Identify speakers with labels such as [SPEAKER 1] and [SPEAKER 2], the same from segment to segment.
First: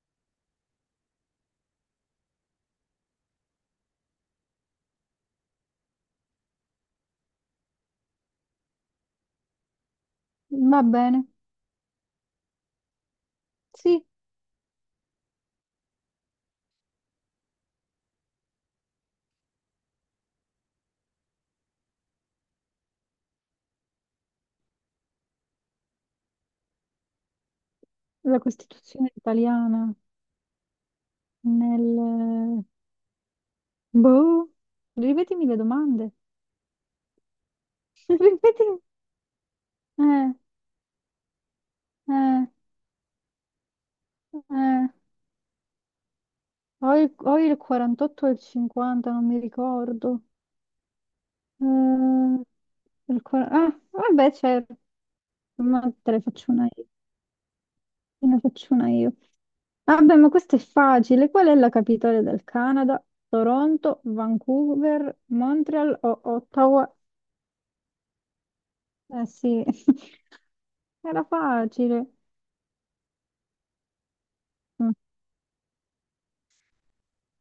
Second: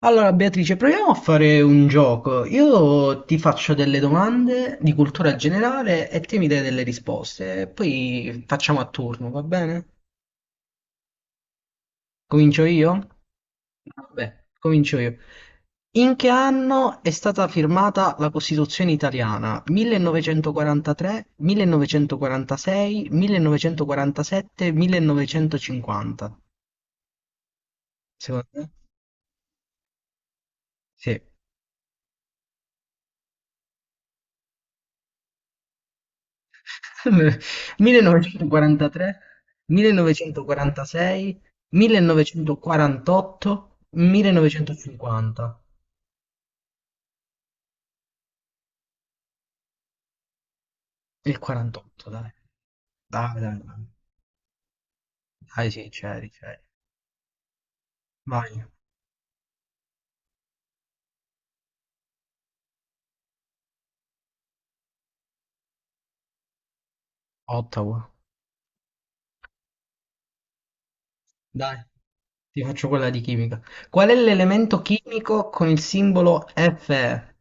[SPEAKER 1] Allora, Beatrice, proviamo a fare un gioco. Io ti faccio delle domande di cultura generale e te mi dai delle risposte. E poi facciamo a turno, va bene?
[SPEAKER 2] Va bene,
[SPEAKER 1] Comincio io?
[SPEAKER 2] sì,
[SPEAKER 1] Vabbè, comincio io. In che anno è stata firmata la Costituzione italiana? 1943, 1946, 1947, 1950.
[SPEAKER 2] la
[SPEAKER 1] Secondo te?
[SPEAKER 2] Costituzione italiana
[SPEAKER 1] Sì.
[SPEAKER 2] nel... Boh, ripetimi le domande. Ripetimi.
[SPEAKER 1] 1943,
[SPEAKER 2] Eh,
[SPEAKER 1] 1946,
[SPEAKER 2] eh,
[SPEAKER 1] 1948,
[SPEAKER 2] eh.
[SPEAKER 1] 1950.
[SPEAKER 2] Ho il 48 e il 50, non mi ricordo.
[SPEAKER 1] Il 48, dai.
[SPEAKER 2] Eh, il
[SPEAKER 1] Dai,
[SPEAKER 2] qua-
[SPEAKER 1] dai,
[SPEAKER 2] ah,
[SPEAKER 1] dai.
[SPEAKER 2] vabbè, c'è...
[SPEAKER 1] Dai, sì,
[SPEAKER 2] Ma te ne
[SPEAKER 1] c'eri,
[SPEAKER 2] faccio
[SPEAKER 1] c'eri.
[SPEAKER 2] una io. Te ne
[SPEAKER 1] Vai,
[SPEAKER 2] faccio una io. Vabbè, ma questo è facile. Qual è la capitale del Canada? Toronto, Vancouver, Montreal o Ottawa?
[SPEAKER 1] Ottawa.
[SPEAKER 2] Eh sì, era
[SPEAKER 1] Dai,
[SPEAKER 2] facile.
[SPEAKER 1] ti faccio quella di chimica. Qual è l'elemento
[SPEAKER 2] Mm,
[SPEAKER 1] chimico con il simbolo Fe?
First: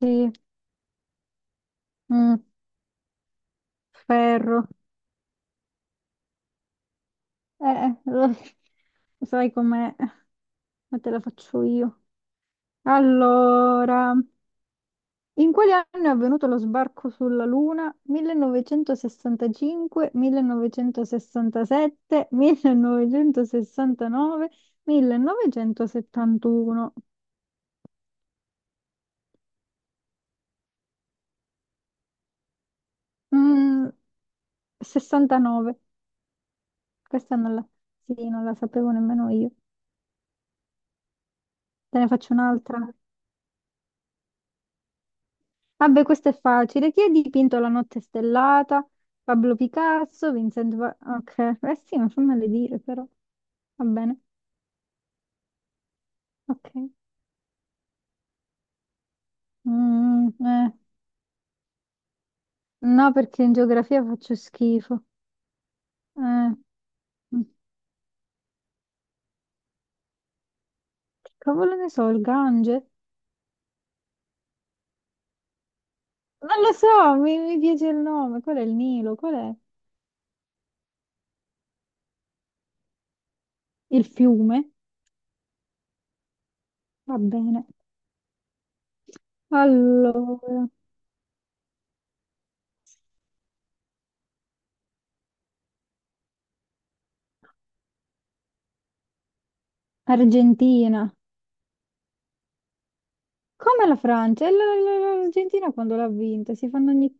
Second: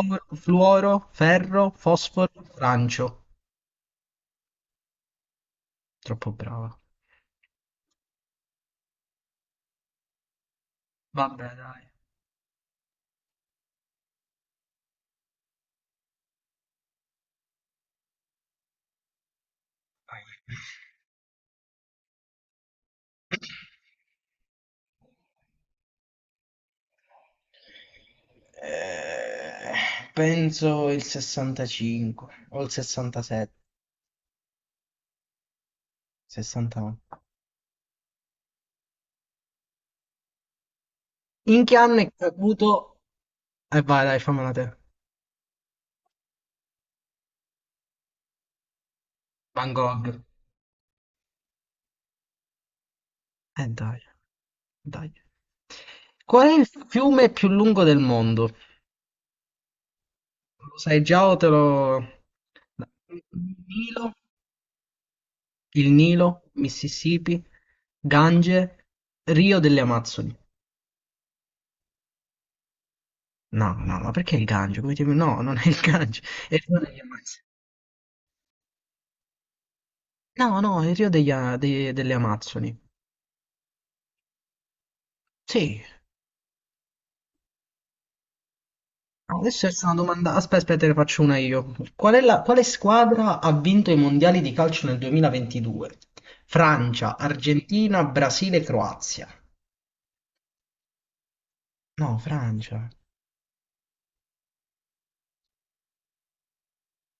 [SPEAKER 2] sì,
[SPEAKER 1] fluoro, ferro, fosforo,
[SPEAKER 2] mm,
[SPEAKER 1] francio.
[SPEAKER 2] ferro.
[SPEAKER 1] Troppo brava.
[SPEAKER 2] Lo sai com'è? Ma te la
[SPEAKER 1] Vabbè,
[SPEAKER 2] faccio
[SPEAKER 1] dai.
[SPEAKER 2] io. Allora, in quali anni è avvenuto lo sbarco sulla Luna? 1965,
[SPEAKER 1] Vai.
[SPEAKER 2] 1967, 1969, 1971.
[SPEAKER 1] Penso il 65 o il 67,
[SPEAKER 2] Mm, 69.
[SPEAKER 1] 69.
[SPEAKER 2] Questa non la, sì, non la sapevo nemmeno io.
[SPEAKER 1] In che anno
[SPEAKER 2] Te ne
[SPEAKER 1] è
[SPEAKER 2] faccio un'altra.
[SPEAKER 1] caduto? E vai, dai, fammela te.
[SPEAKER 2] Vabbè, questo è facile. Chi ha dipinto La notte stellata? Pablo
[SPEAKER 1] Van Gogh.
[SPEAKER 2] Picasso, Vincent Van... Ok, eh sì, non fammele dire però. Va
[SPEAKER 1] Dai,
[SPEAKER 2] bene,
[SPEAKER 1] dai. Qual è il
[SPEAKER 2] ok.
[SPEAKER 1] fiume più lungo del mondo?
[SPEAKER 2] Mm, eh.
[SPEAKER 1] Lo sai già o te lo.
[SPEAKER 2] No, perché in
[SPEAKER 1] Il
[SPEAKER 2] geografia
[SPEAKER 1] Nilo,
[SPEAKER 2] faccio schifo. Mm.
[SPEAKER 1] Mississippi, Gange, Rio delle Amazzoni.
[SPEAKER 2] Che cavolo ne so, il Gange?
[SPEAKER 1] No, no, ma perché il Gange? No, non è il Gange, è
[SPEAKER 2] Non
[SPEAKER 1] il
[SPEAKER 2] lo
[SPEAKER 1] Rio delle
[SPEAKER 2] so, mi,
[SPEAKER 1] Amazzoni.
[SPEAKER 2] mi piace il nome. Qual è il Nilo? Qual è
[SPEAKER 1] No, no, il Rio delle Amazzoni.
[SPEAKER 2] il fiume?
[SPEAKER 1] Sì,
[SPEAKER 2] Va bene.
[SPEAKER 1] no, adesso è una domanda. Aspetta,
[SPEAKER 2] Allora,
[SPEAKER 1] aspetta, te ne faccio una io. Quale squadra ha vinto i mondiali di calcio nel 2022? Francia, Argentina, Brasile, Croazia.
[SPEAKER 2] Argentina.
[SPEAKER 1] No, Francia.
[SPEAKER 2] Come la Francia? E L'Argentina quando l'ha vinta? Si fanno ogni...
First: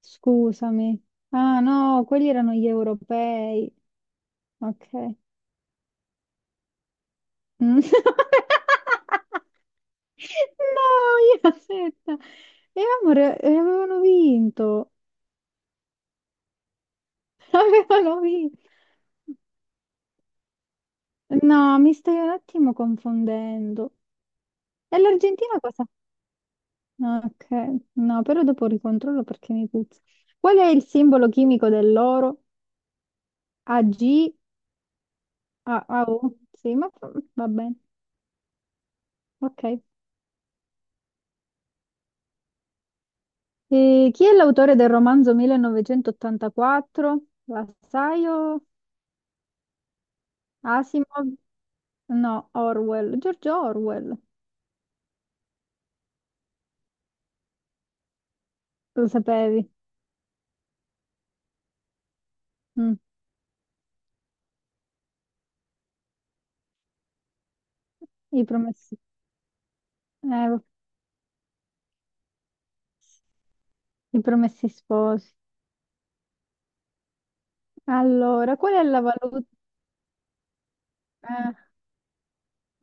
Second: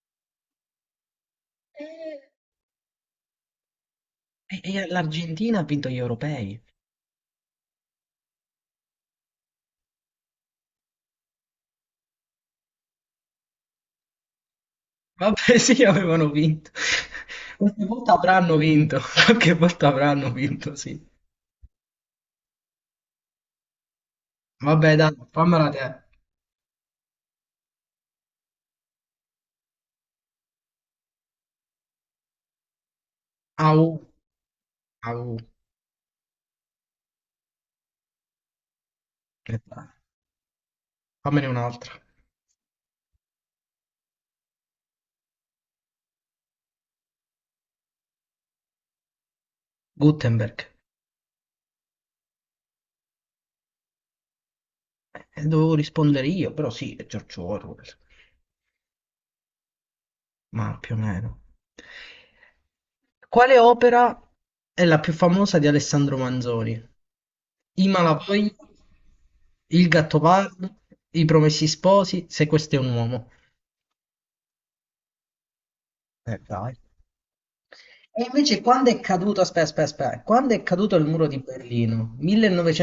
[SPEAKER 2] Scusami. Ah no,
[SPEAKER 1] Eh,
[SPEAKER 2] quelli erano gli europei.
[SPEAKER 1] e
[SPEAKER 2] Ok.
[SPEAKER 1] l'Argentina ha vinto gli europei.
[SPEAKER 2] Mm. No, io aspetta. E amore, avevano vinto.
[SPEAKER 1] Vabbè, sì, avevano vinto. Qualche volta
[SPEAKER 2] Avevano
[SPEAKER 1] avranno
[SPEAKER 2] vinto.
[SPEAKER 1] vinto. Qualche volta avranno vinto, sì.
[SPEAKER 2] No, mi stai un attimo confondendo.
[SPEAKER 1] Vabbè,
[SPEAKER 2] E
[SPEAKER 1] dai,
[SPEAKER 2] l'Argentina
[SPEAKER 1] fammela
[SPEAKER 2] cosa?
[SPEAKER 1] te.
[SPEAKER 2] Ah, ok, no, però dopo ricontrollo perché mi puzza. Qual è il simbolo chimico dell'oro?
[SPEAKER 1] Au,
[SPEAKER 2] Ag,
[SPEAKER 1] au.
[SPEAKER 2] ah, ah, oh, sì, va bene. Ok.
[SPEAKER 1] Aspetta, fammene un'altra.
[SPEAKER 2] E chi è l'autore del romanzo 1984? La sai o
[SPEAKER 1] Gutenberg.
[SPEAKER 2] Asimov? No, Orwell. George Orwell.
[SPEAKER 1] Dovevo rispondere io, però sì, è George Orwell,
[SPEAKER 2] Lo sapevi?
[SPEAKER 1] ma più o meno.
[SPEAKER 2] Mm,
[SPEAKER 1] Quale opera è la più famosa di Alessandro Manzoni? I
[SPEAKER 2] I
[SPEAKER 1] Malavoglia,
[SPEAKER 2] promessi.
[SPEAKER 1] Il
[SPEAKER 2] Eh,
[SPEAKER 1] Gattopardo, I Promessi Sposi, Se questo è un uomo.
[SPEAKER 2] I promessi sposi.
[SPEAKER 1] Dai. E
[SPEAKER 2] Allora,
[SPEAKER 1] invece
[SPEAKER 2] qual è
[SPEAKER 1] quando è
[SPEAKER 2] la
[SPEAKER 1] caduto,
[SPEAKER 2] valuta?
[SPEAKER 1] aspetta, aspetta, aspetta, quando è caduto il muro di
[SPEAKER 2] Eh,
[SPEAKER 1] Berlino?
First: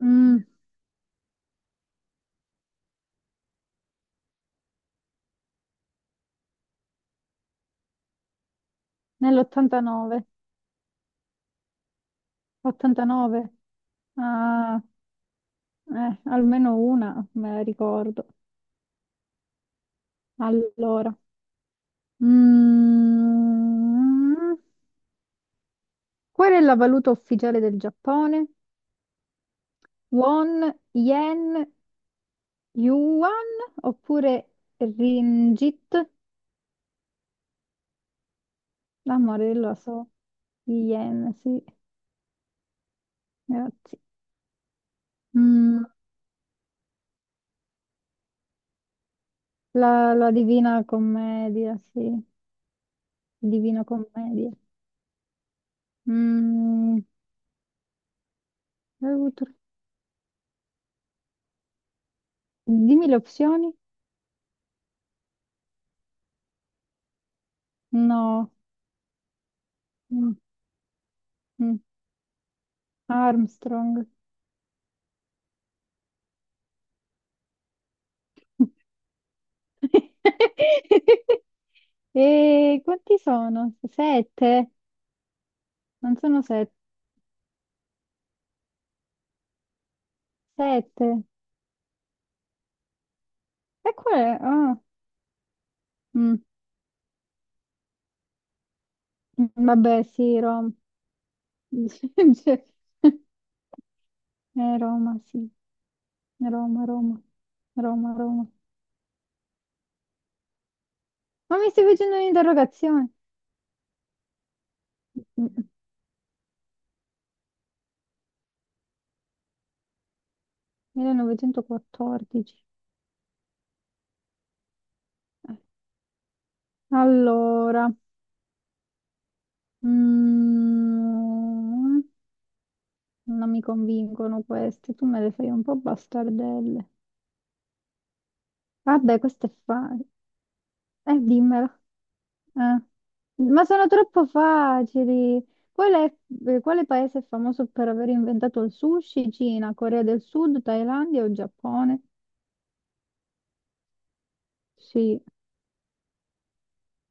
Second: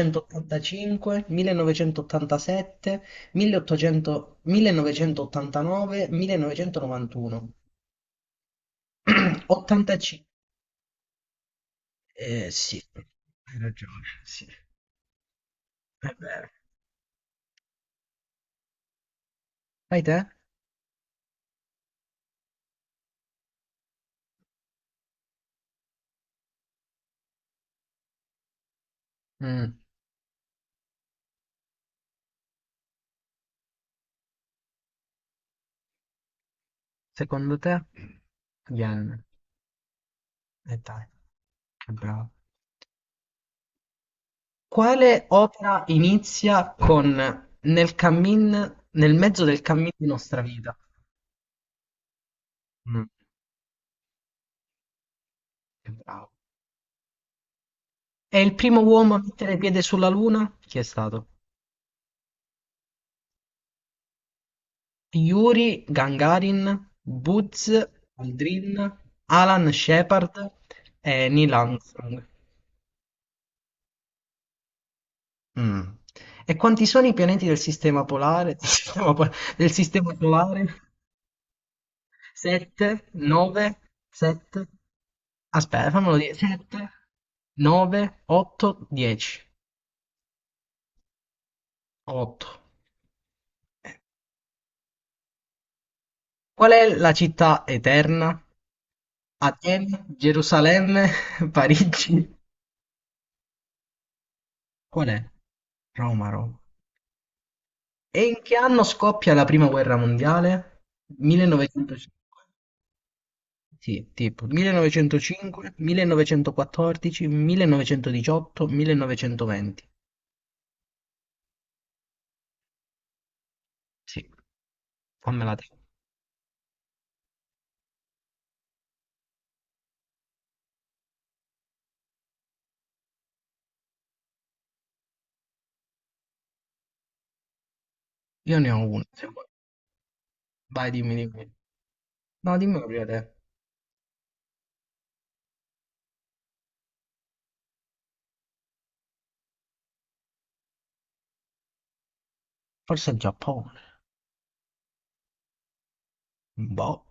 [SPEAKER 2] mm,
[SPEAKER 1] 1987, 1800, 1989, 1991, 85,
[SPEAKER 2] nell'89.
[SPEAKER 1] Sì,
[SPEAKER 2] 89.
[SPEAKER 1] hai ragione, sì,
[SPEAKER 2] Ah,
[SPEAKER 1] è vero.
[SPEAKER 2] almeno una me la ricordo.
[SPEAKER 1] Fai te?
[SPEAKER 2] Allora. Mm, qual è la valuta ufficiale del Giappone?
[SPEAKER 1] Mm,
[SPEAKER 2] Won, yen, yuan oppure ringgit?
[SPEAKER 1] Secondo te? Yen.
[SPEAKER 2] Amore, lo so,
[SPEAKER 1] E dai,
[SPEAKER 2] yen, sì,
[SPEAKER 1] che bravo.
[SPEAKER 2] grazie.
[SPEAKER 1] Quale opera
[SPEAKER 2] Mm,
[SPEAKER 1] inizia con nel cammin, nel mezzo del cammin di
[SPEAKER 2] la
[SPEAKER 1] nostra vita?
[SPEAKER 2] Divina Commedia, sì,
[SPEAKER 1] Mm,
[SPEAKER 2] Divina Commedia.
[SPEAKER 1] Che bravo.
[SPEAKER 2] Mm,
[SPEAKER 1] È il primo uomo a
[SPEAKER 2] aiuto.
[SPEAKER 1] mettere piede sulla Luna? Chi è stato?
[SPEAKER 2] Dimmi le opzioni?
[SPEAKER 1] Yuri Gagarin, Buzz
[SPEAKER 2] No,
[SPEAKER 1] Aldrin, Alan Shepard
[SPEAKER 2] mm,
[SPEAKER 1] e Neil
[SPEAKER 2] mm.
[SPEAKER 1] Armstrong.
[SPEAKER 2] Armstrong.
[SPEAKER 1] Mh. E quanti sono i pianeti del sistema polare del sistema solare?
[SPEAKER 2] E
[SPEAKER 1] 7,
[SPEAKER 2] quanti
[SPEAKER 1] 9,
[SPEAKER 2] sono?
[SPEAKER 1] 7,
[SPEAKER 2] Sette?
[SPEAKER 1] aspe fammelo
[SPEAKER 2] Non
[SPEAKER 1] dire,
[SPEAKER 2] sono sette.
[SPEAKER 1] 7, 9, 8, 10,
[SPEAKER 2] Sette.
[SPEAKER 1] 8.
[SPEAKER 2] E qual è? Ah, mm,
[SPEAKER 1] Qual è la città eterna?
[SPEAKER 2] vabbè,
[SPEAKER 1] Atene,
[SPEAKER 2] sì, Roma.
[SPEAKER 1] Gerusalemme, Parigi.
[SPEAKER 2] Cioè,
[SPEAKER 1] Qual
[SPEAKER 2] Roma,
[SPEAKER 1] è?
[SPEAKER 2] sì.
[SPEAKER 1] Roma, Roma.
[SPEAKER 2] Roma, Roma. Roma,
[SPEAKER 1] E in
[SPEAKER 2] Roma.
[SPEAKER 1] che anno scoppia la prima guerra mondiale?
[SPEAKER 2] Ma mi stai facendo
[SPEAKER 1] 1905.
[SPEAKER 2] un'interrogazione?
[SPEAKER 1] Sì, tipo
[SPEAKER 2] Mm,
[SPEAKER 1] 1905, 1914, 1918, 1920.
[SPEAKER 2] 1914.
[SPEAKER 1] Sì, fammela te.
[SPEAKER 2] Allora, mm, non mi convincono queste. Tu me le fai un po' bastardelle.
[SPEAKER 1] Io ne ho una,
[SPEAKER 2] Vabbè,
[SPEAKER 1] se vuoi.
[SPEAKER 2] questo è facile.
[SPEAKER 1] Vai, dimmi, dimmi.
[SPEAKER 2] Dimmelo.
[SPEAKER 1] No,
[SPEAKER 2] Eh.
[SPEAKER 1] dimmela prima te.
[SPEAKER 2] Ma sono troppo facili. Qual è, quale paese è famoso per aver inventato il sushi? Cina, Corea del Sud, Thailandia o Giappone?
[SPEAKER 1] Forse il Giappone.
[SPEAKER 2] Sì,
[SPEAKER 1] Boh.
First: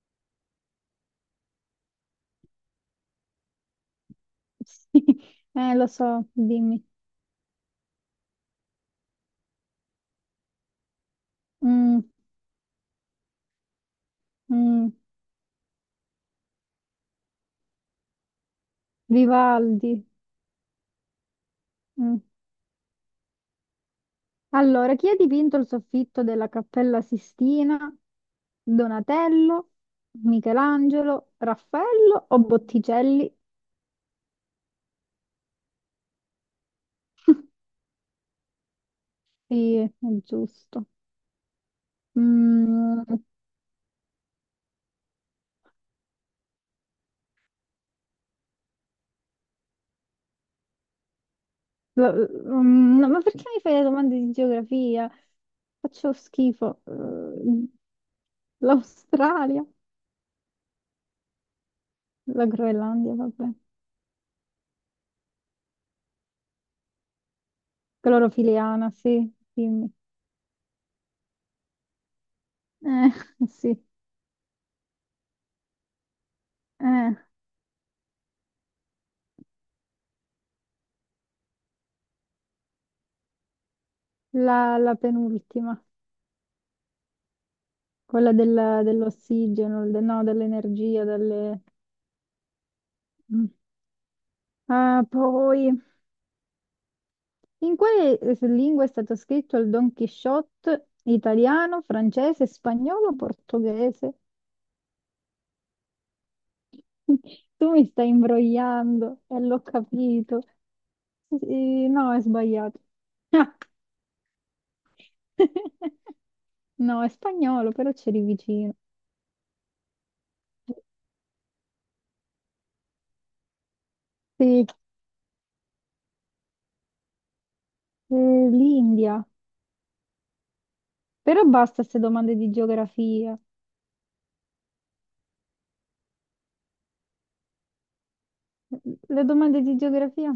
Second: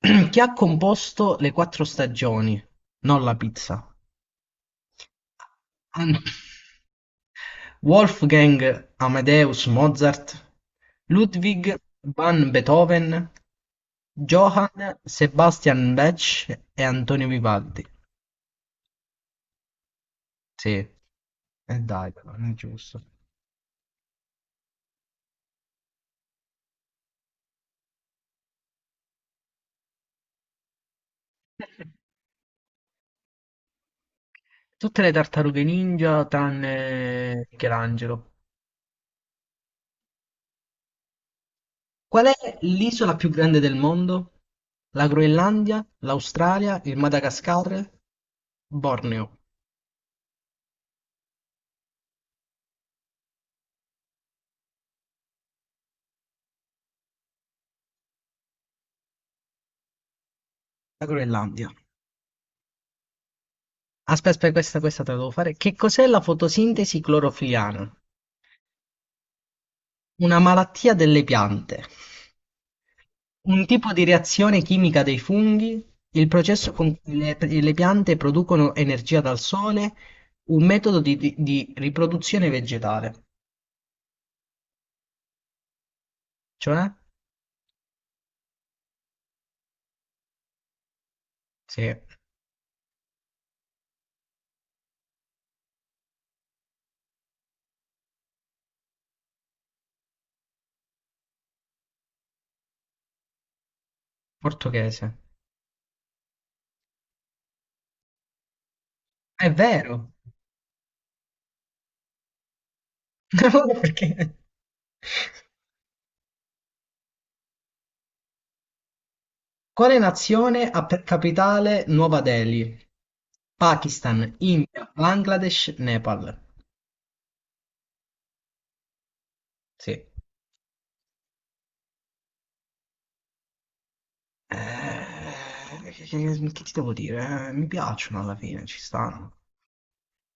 [SPEAKER 1] Chi ha composto le quattro stagioni? Non la pizza.
[SPEAKER 2] sì, lo
[SPEAKER 1] An-
[SPEAKER 2] so, dimmi.
[SPEAKER 1] Wolfgang Amadeus Mozart, Ludwig
[SPEAKER 2] Mm,
[SPEAKER 1] van Beethoven,
[SPEAKER 2] mm,
[SPEAKER 1] Johann Sebastian Bach e Antonio Vivaldi.
[SPEAKER 2] Vivaldi.
[SPEAKER 1] Sì. E dai,
[SPEAKER 2] Mm.
[SPEAKER 1] però, non è giusto.
[SPEAKER 2] Allora, chi ha dipinto il soffitto della Cappella Sistina? Donatello, Michelangelo, Raffaello o Botticelli?
[SPEAKER 1] Tutte le tartarughe ninja tranne Michelangelo.
[SPEAKER 2] Sì, è giusto.
[SPEAKER 1] Qual è l'isola
[SPEAKER 2] Mm,
[SPEAKER 1] più grande del mondo? La Groenlandia, l'Australia, il Madagascar, Borneo.
[SPEAKER 2] lo- no, ma perché mi fai le domande di geografia? Faccio schifo. L'Australia,
[SPEAKER 1] La Groenlandia.
[SPEAKER 2] la Groenlandia, vabbè.
[SPEAKER 1] Aspetta, aspetta, questa te la devo fare. Che cos'è la fotosintesi clorofiliana?
[SPEAKER 2] Clorofiliana, sì, dimmi.
[SPEAKER 1] Una malattia delle piante. Un
[SPEAKER 2] Sì.
[SPEAKER 1] tipo di reazione chimica dei funghi, il processo con cui
[SPEAKER 2] Eh,
[SPEAKER 1] le piante producono energia dal sole, un metodo di riproduzione vegetale.
[SPEAKER 2] la penultima,
[SPEAKER 1] Cioè?
[SPEAKER 2] quella dell'ossigeno, no, dell'energia, delle...
[SPEAKER 1] Sì,
[SPEAKER 2] Mm. Ah, poi... In quale lingua è stato scritto il Don Quixote? Italiano, francese, spagnolo, portoghese?
[SPEAKER 1] portoghese.
[SPEAKER 2] Tu mi stai imbrogliando e
[SPEAKER 1] È
[SPEAKER 2] l'ho
[SPEAKER 1] vero!
[SPEAKER 2] capito. No, è sbagliato. Ah.
[SPEAKER 1] Perché?
[SPEAKER 2] No, è spagnolo, però c'eri vicino.
[SPEAKER 1] Quale nazione ha per capitale Nuova Delhi? Pakistan,
[SPEAKER 2] Sì,
[SPEAKER 1] India, Bangladesh, Nepal.
[SPEAKER 2] l'India.
[SPEAKER 1] Sì.
[SPEAKER 2] Però basta queste domande di geografia.
[SPEAKER 1] Che ti devo dire? Mi piacciono alla fine, ci
[SPEAKER 2] Le
[SPEAKER 1] stanno.
[SPEAKER 2] domande di geografia?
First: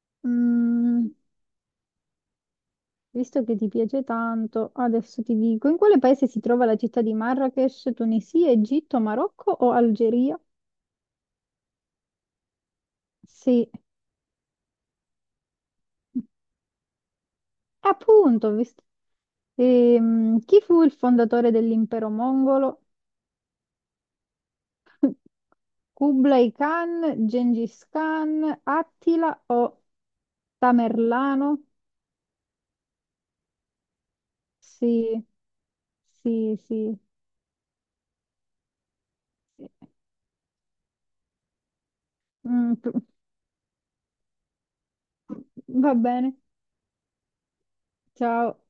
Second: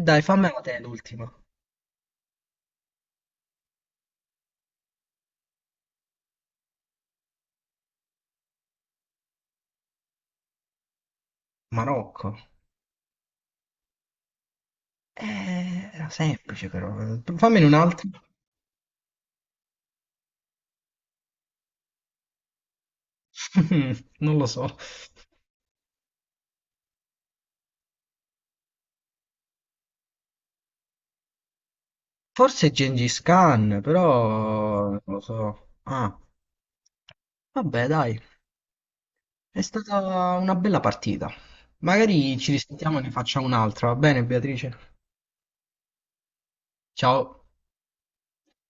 [SPEAKER 1] E dai, fammela te
[SPEAKER 2] Mm.
[SPEAKER 1] l'ultima.
[SPEAKER 2] Visto che ti piace tanto, adesso ti dico, in quale paese si trova la città di Marrakech, Tunisia, Egitto, Marocco o Algeria?
[SPEAKER 1] Marocco.
[SPEAKER 2] Sì,
[SPEAKER 1] Era semplice però. Fammene un altro.
[SPEAKER 2] appunto, ho visto- Chi fu il fondatore dell'impero mongolo?
[SPEAKER 1] Non lo so.
[SPEAKER 2] Kublai Khan, Gengis Khan, Attila o Tamerlano?
[SPEAKER 1] Forse Gengis Khan, però non lo
[SPEAKER 2] Sì,
[SPEAKER 1] so. Ah,
[SPEAKER 2] sì, sì. Sì.
[SPEAKER 1] vabbè, dai. È stata una bella partita. Magari ci
[SPEAKER 2] Mm,
[SPEAKER 1] risentiamo e ne facciamo un'altra, va bene, Beatrice?
[SPEAKER 2] va bene,
[SPEAKER 1] Ciao.
[SPEAKER 2] ciao.